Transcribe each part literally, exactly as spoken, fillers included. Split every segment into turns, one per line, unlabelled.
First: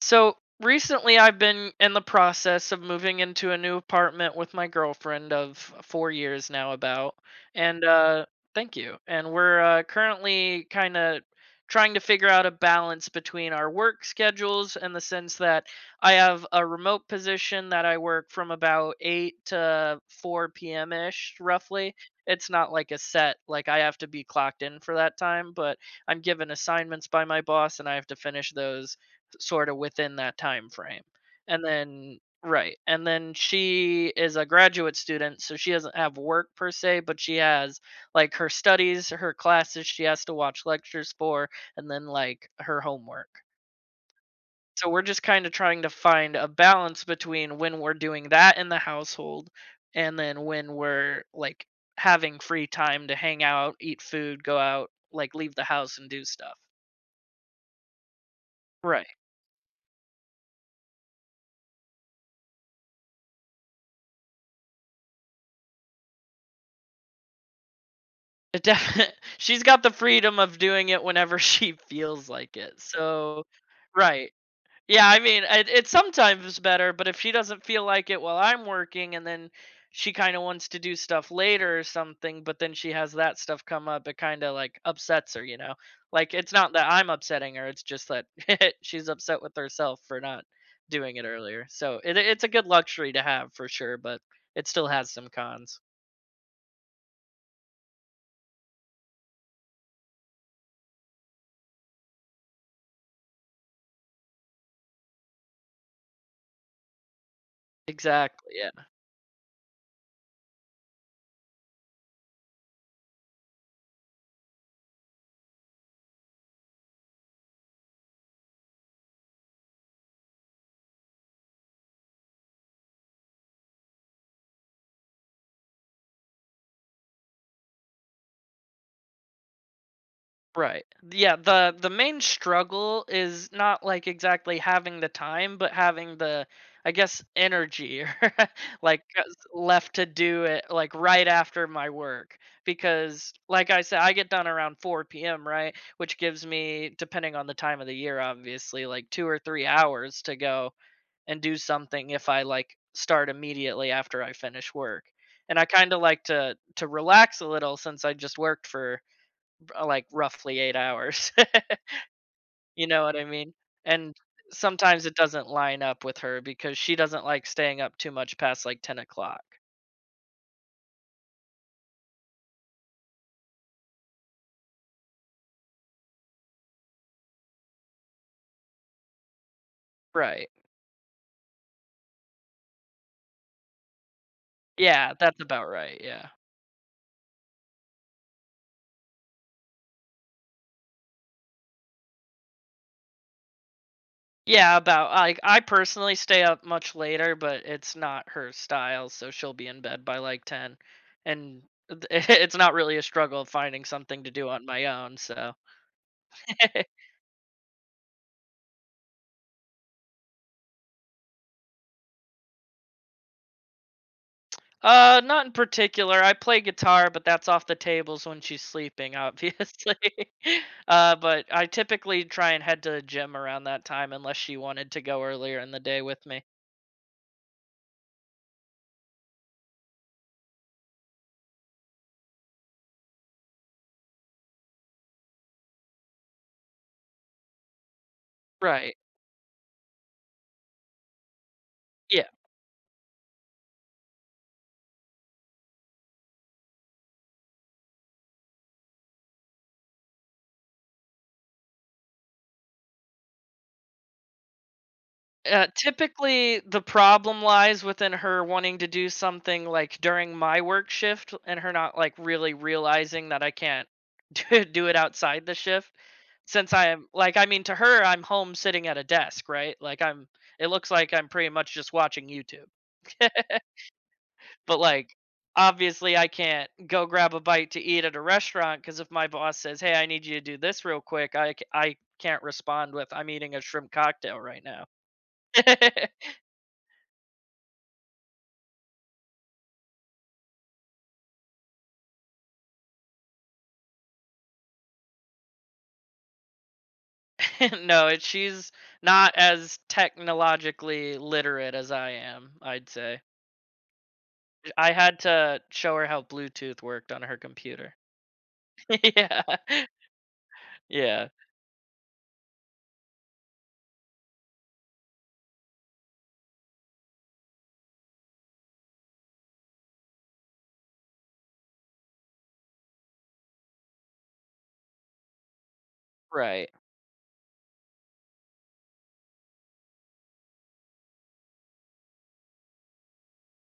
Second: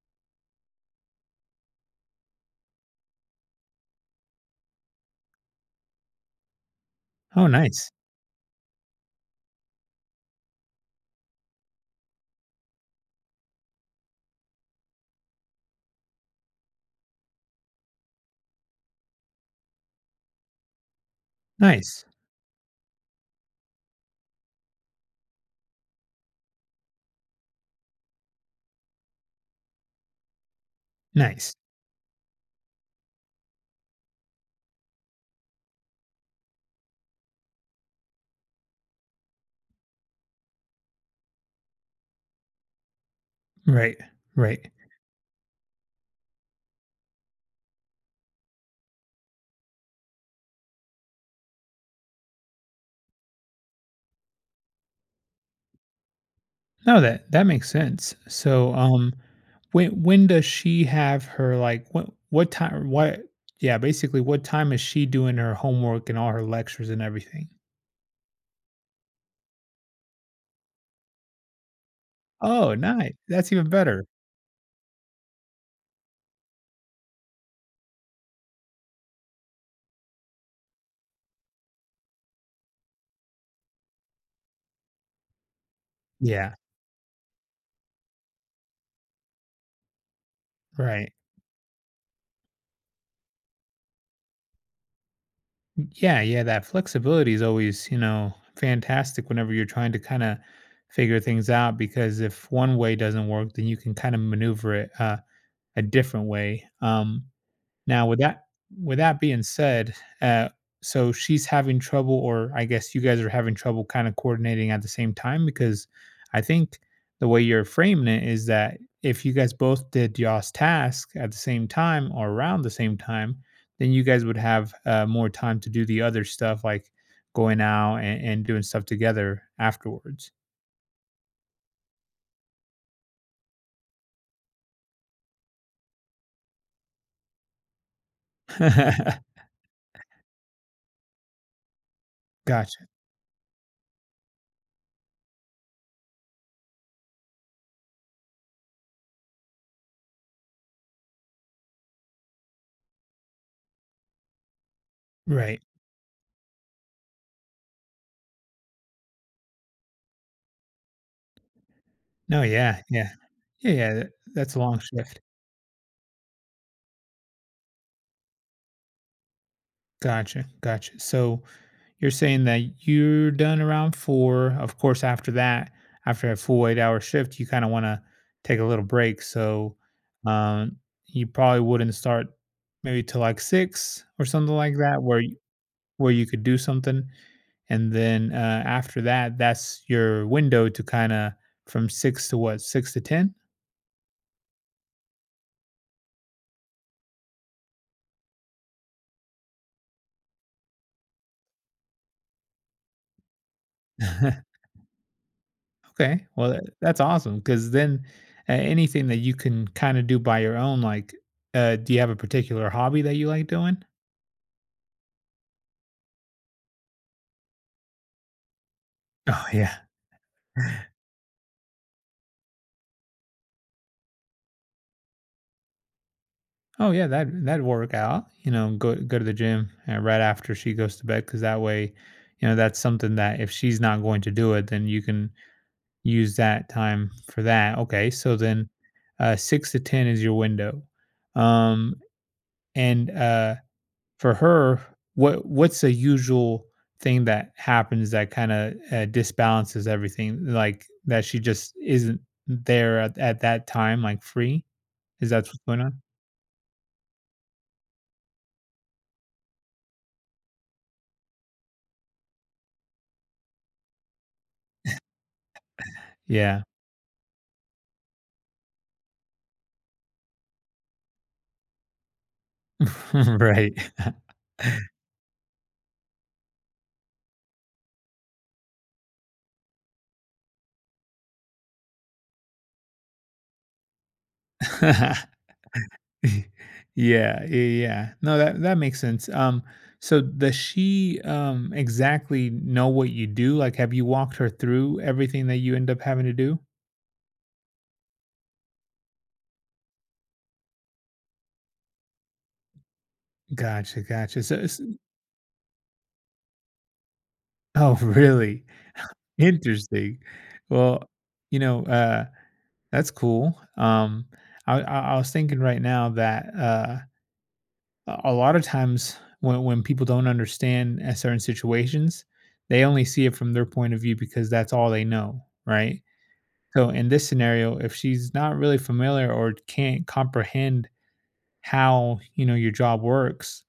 So recently, I've been in the process of moving into a new apartment with my girlfriend of four years now, about.
Oh,
And
nice.
uh, Thank you. And we're uh, currently kind of trying to figure out a balance between our work schedules in the sense that I have a remote position that I work from about eight to four p m ish, roughly.
Nice.
It's not like a set, like I have to be clocked in for that time, but I'm given assignments by my boss and I have to finish those sort of within that time frame.
Nice.
And then right, and then she is a graduate student, so she doesn't have work per se, but she has like her studies, her classes she has to watch lectures for, and then like her homework.
Right. Right.
So we're just kind of trying to find a balance between when we're doing that in the household and then when we're like having free time to hang out, eat food, go out, like leave the house and do stuff.
No, that that makes sense. So,
Right.
um, when when does she have her like what what time what yeah, Basically, what time is she doing her homework and all her lectures and everything?
It definitely. She's got the freedom of doing it whenever she feels like
Oh,
it,
nice.
so.
That's even better.
Right. Yeah, I mean, it it's sometimes better, but if she doesn't feel like it while I'm working and then she kinda wants to do stuff later or something, but then she has that stuff come up, it kinda, like, upsets her, you know? Like, it's
Yeah,
not that I'm upsetting her, it's just that she's upset with herself for not
right.
doing it earlier, so it it's a good luxury to have for sure, but it still has some cons.
Yeah, yeah, that flexibility is always, you know, fantastic whenever you're trying to kind of figure things out because if one way doesn't work, then you can kind of maneuver it uh, a different way. Um Now, with that
Exactly, yeah.
with that being said, uh, so she's having trouble, or I guess you guys are having trouble kind of coordinating at the same time because I think the way you're framing it is that if you guys both did y'all's task at the same time or around the same time, then you guys would have uh, more time to do the other stuff like going out and, and doing stuff together afterwards.
Right. Yeah, the the main struggle is not like exactly having the time, but having the, I guess, energy or like uh, s- left to do it like right after my work,
Gotcha.
because like I said I get done around four p m, right? Which gives me, depending on the time of the year, obviously like two or three hours to go and do something if I like start immediately after I finish work. And
Right.
I kind of like to to relax a little since I just worked for uh, like roughly eight hours.
No, yeah,
You know
yeah.
what I mean?
Yeah, yeah. th-
And
That's a long
sometimes it
shift.
doesn't line up with her because she doesn't like staying up too much past like ten o'clock.
Gotcha. Gotcha. So you're saying that you're done around four. Of course, after that, after a full eight-hour shift, you kinda wanna take a little break, so,
Right.
um, you probably wouldn't start maybe till, like, six or something like that
Yeah,
where you
that's about right,
where you
yeah.
could do something, and then, uh, after that, that's your window to kinda from six to what, six to ten?
Yeah, about like, I personally stay up much later, but it's not her style, so she'll be in bed by like ten, and th it's not really a struggle finding something to do on my own, so.
Okay, well, that that's awesome, because then a anything that you can kinda do by your own, like, uh, do you have a particular hobby that you like doing?
Uh, not in particular. I play guitar, but that's off the tables when she's sleeping,
Yeah.
obviously. Uh, but I typically try and head to the gym around that time unless she wanted to go earlier in the day with me.
Oh yeah, that that'd work out. You know, go go to the gym uh, right after she goes to bed because that way, you know, that's something that if she's not going to do it, then you can use that time for that. Okay, so then
Right.
uh, six to ten is your window, um,
Yeah.
and uh, for her, what what's the usual thing that happens that kind of uh, disbalances everything? Like that she just isn't there at, at that time, like free. Is that what's
Uh,
going on?
typically, the problem lies within her wanting to do something like during my work shift and her not like really realizing that I can't do do it outside the shift.
Yeah.
Since I am like, I mean, to her, I'm home sitting at a desk, right? Like, I'm, it looks like I'm pretty much just watching YouTube.
Right.
But like, obviously I can't go grab a bite to eat at a restaurant, because if my boss says, "Hey, I need you to do this real quick," I c- I can't respond with, "I'm eating a shrimp cocktail right now."
Yeah, yeah, yeah. No, that that makes sense. Um, so does she, um, exactly know what you do? Like, have you walked her through everything that you end up having to do?
No, it, she's not as technologically literate as I am, I'd say.
Gotcha, gotcha. So it's
I had to show her how Bluetooth worked on her
oh,
computer.
really?
Yeah,
Interesting. Well,
yeah,
you know, uh, that's cool. Um, I I I was thinking right now that, uh a a lot of times when when people don't understand a certain situations, they only see it from their point of view because that's all they know, right?
right.
So in this scenario, if she's not really familiar or can't comprehend how, you know, your job works,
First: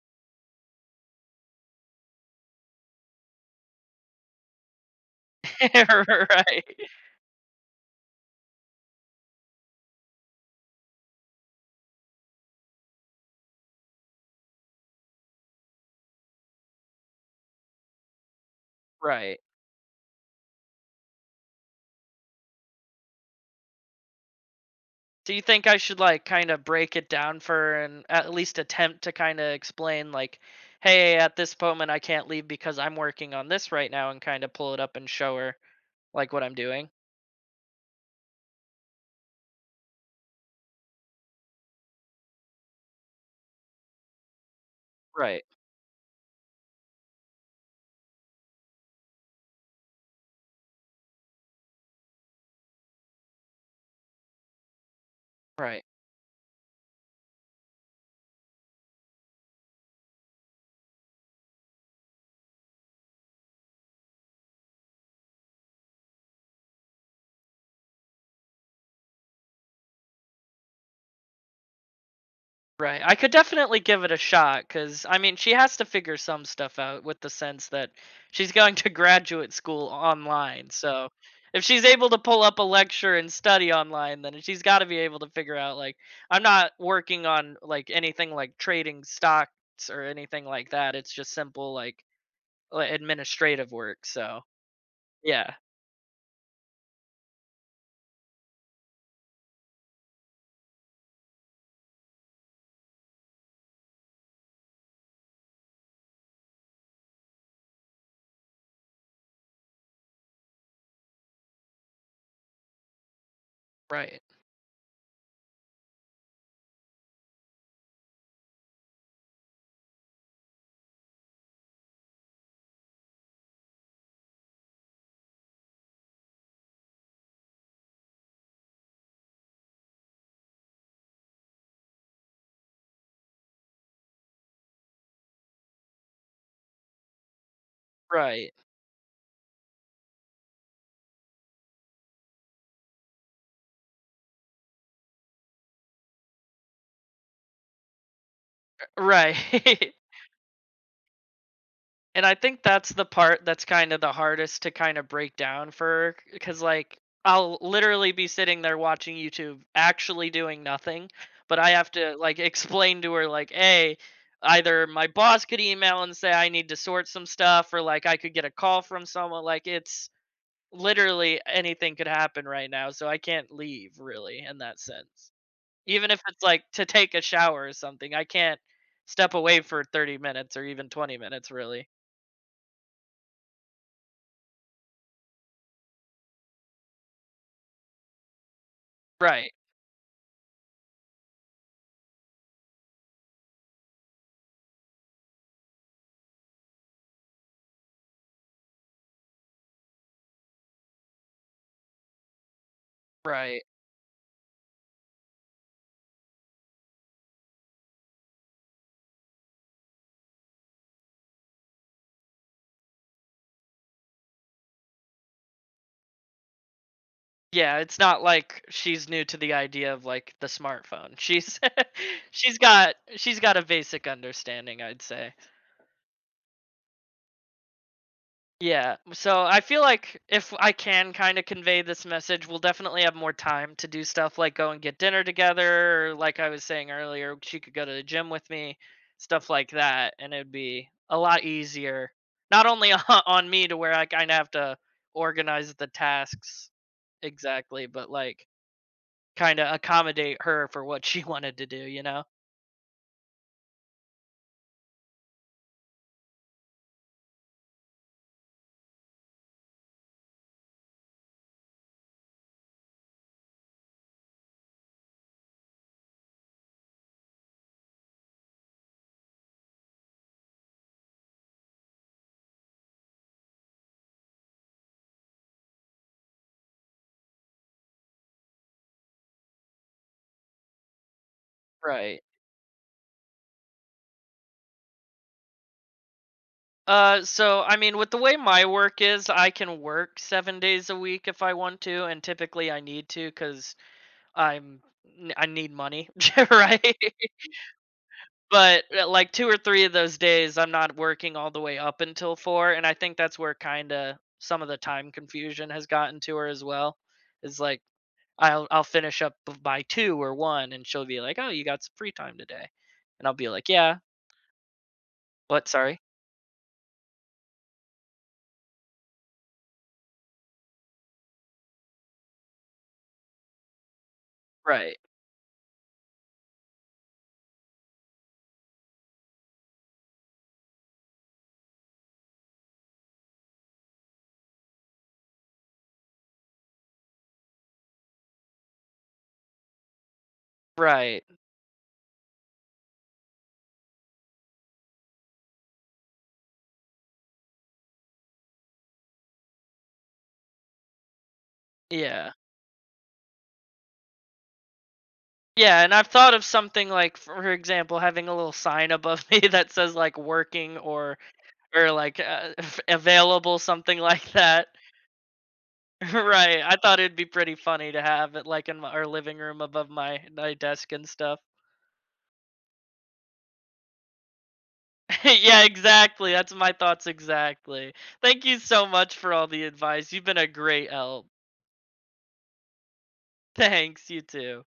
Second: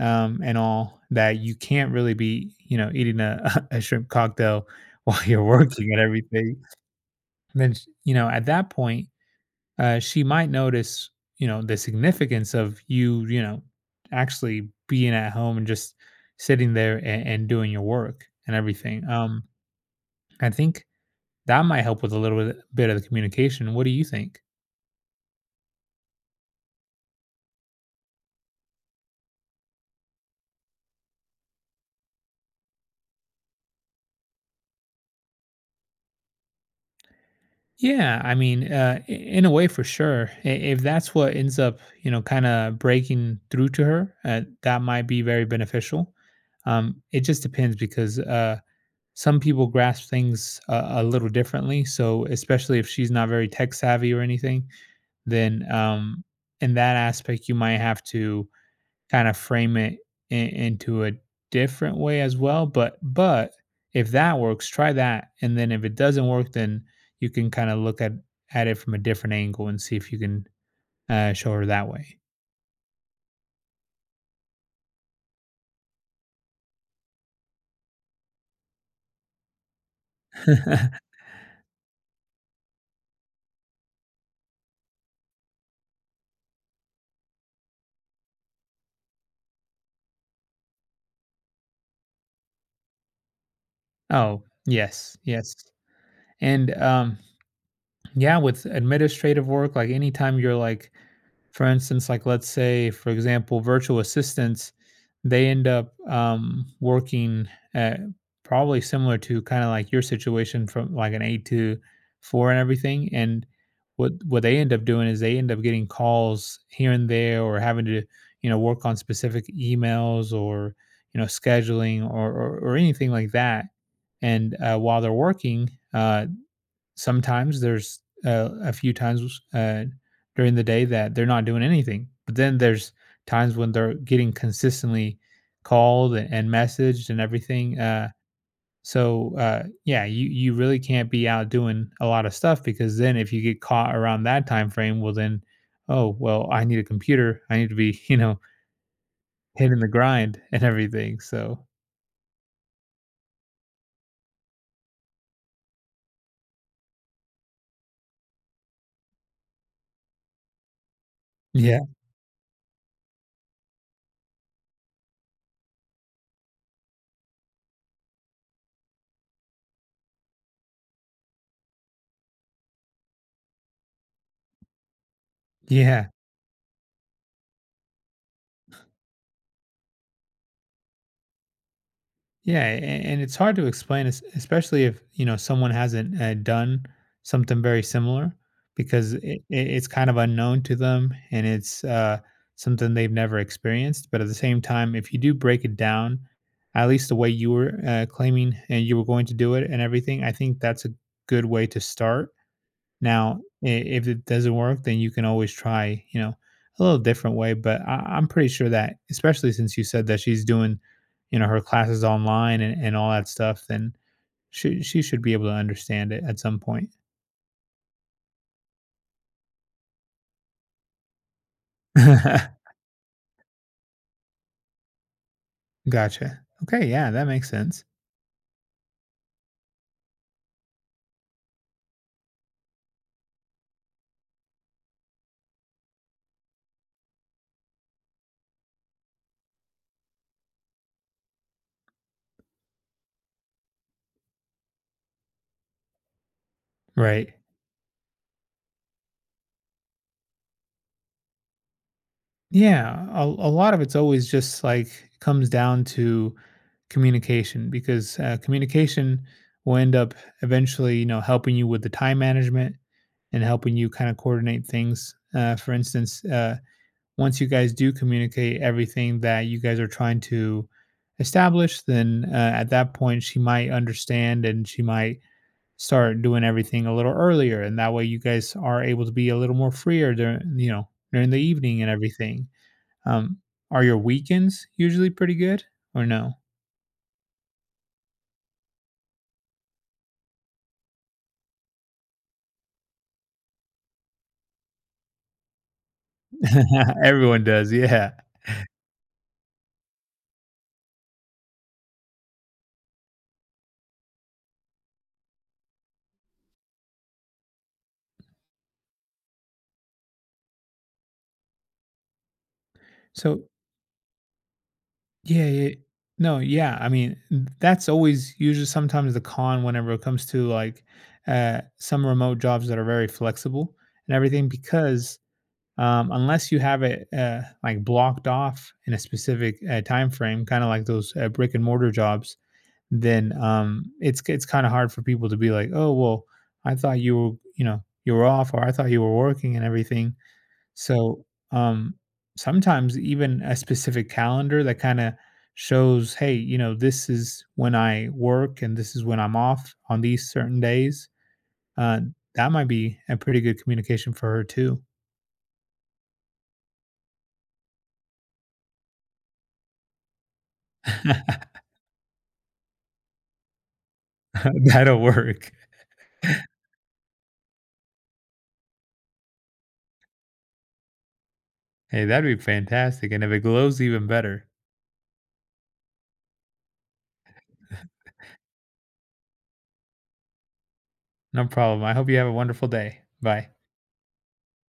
um, and all that, you can't really be, you know, eating a, a shrimp cocktail while you're working and everything.
Right,
Then sh- you know, at that point, uh, she might notice, you know, the significance of you, you know, actually being at home and just sitting there and, and doing your work and everything.
right.
Um, I think that might help with a little bit, bit of the communication. What do you think?
Do you think I should like kind of break it down for and at least attempt to kind of explain, like, hey, at this moment I can't leave because I'm working on this right now, and kind of pull it up and show her like what I'm doing?
Yeah, I mean, uh, i- in a way, for sure. I- If that's what ends up, you know, kind of breaking through to her, uh, that might be very
Right.
beneficial. Um, it just depends because uh, some people grasp things a, a little differently. So, especially if she's not very tech savvy or anything, then
Right.
um, in that aspect, you might have to kind of frame it in, into a different way as well. But, but if that works, try that, and then if it doesn't work, then you can kind of look at at it from a different angle and see if you can uh, show her that way.
Right. I could definitely give it a shot, cuz I mean, she has to figure some stuff out with the sense that she's going to graduate school online. So, if she's able to pull up a lecture and study online, then she's got to be able to figure out like I'm not working on like anything like trading stocks or anything like that. It's just simple like li- administrative work. So,
Oh, yes, yes,
yeah.
and um, yeah, with administrative work, like anytime you're like, for instance, like let's say, for example, virtual assistants, they end up um, working at probably similar to kind of like your situation from like an eight to four and everything. And what
Right.
what they end up doing is they end up getting calls here and there, or having to, you know, work on specific emails or, you know, scheduling or or, or anything like that. And uh, while they're working, uh, sometimes there's uh, a few times uh, during the day that they're not doing anything. But then there's times when they're getting consistently called and, and messaged and everything. Uh,
Right.
so uh, yeah, you you really can't be out doing a lot of stuff because then if you get caught around that time frame, well then, oh well, I need a computer. I need to be you know
Right.
hitting the grind and everything. So
And I think that's the part that's kind of the hardest to kind of break down for, because like I'll literally be sitting there watching YouTube actually doing nothing, but I
yeah,
have to like explain to her like, "Hey, either my boss could email and say I need to sort some stuff, or like I could get a call from someone, like it's literally anything could happen right now, so I can't leave really in that sense.
yeah.
Even if it's like to take a shower or something, I can't step away for thirty minutes or even twenty minutes really."
Yeah, a- and it's hard to explain, es- especially if, you know, someone hasn't uh, done something very similar, because it,
Right.
it's kind of unknown to them, and it's uh, something they've never experienced. But at the same time, if you do break it down, at least the way you were uh, claiming and you were going to do it and everything, I think that's a good way to start. Now,
Right.
I if it doesn't work, then you can always try, you know, a little different way. But I, I'm pretty sure that, especially since you said that she's doing, you know, her classes online and, and all that stuff, then she she should be able to understand it at some point.
Yeah, it's not like she's new to the idea of, like, the smartphone. She's she's got she's got a basic understanding, I'd say.
Gotcha. Okay, yeah, that makes sense.
Yeah, so I feel like if I can kinda convey this message, we'll definitely have more time to do stuff like go and get dinner together, or like I was saying earlier, she could go to the gym with me, stuff like that, and it'd be a lot easier, not only on me to where I kinda have to organize the tasks
Right.
exactly, but, like, kinda accommodate her for what she wanted to do, you know?
Yeah, a, a lot of it's always just like comes down to communication because uh, communication will end up eventually, you know, helping you with the time management and helping you kind of coordinate things. Uh, for instance, uh, once you guys do communicate everything that you guys are trying to establish, then uh, at that point she might understand and she might start doing everything a little earlier, and that way you guys are able to be a little more freer during, you know, during the evening and
Right.
everything. um, are your weekends usually pretty good or no?
Uh, so, I mean, with the way my work is, I can work seven days a week if I want to, and typically I need to, because I'm n- I need money, right?
Everyone does, yeah.
But, uh, like, two or three of those days, I'm not working all the way up until four, and I think that's where kinda some of the time confusion has gotten to her as well, is, like, I'll I'll finish up b by two or one, and she'll be like, "Oh, you got some free time today." And I'll
So,
be like, "Yeah.
yeah,
What?
yeah.
Sorry?"
No, yeah. I mean, that's always usually sometimes the con whenever it comes to like, uh, some remote jobs that are very flexible and everything
Right,
because um, unless you have it uh, like blocked off in a specific uh, time frame, kind of like those uh, brick and mortar jobs, then um it's it's kind of hard for people to be like, "Oh, well, I thought you were, you know, you were off or I thought you were working and everything."
right,
So, um sometimes even a specific calendar that kind of shows, "Hey, you know, this is when I work and this is when I'm off on these certain days." Uh
yeah.
that might be a pretty good communication for her too.
Yeah, and I've thought of something like, for example, having a little sign above me that says, like, "Working" or or, like, uh, "available," something like that.
That'll work.
Right, I thought it'd be pretty funny to have it, like, in my our living room above my my desk and stuff.
Hey, that'd be fantastic. And if it glows, even better.
Yeah, exactly, that's my thoughts exactly. Thank you so much for all the advice, you've been a great help.
No problem. I hope you have a wonderful day. Bye.
Thanks, you too.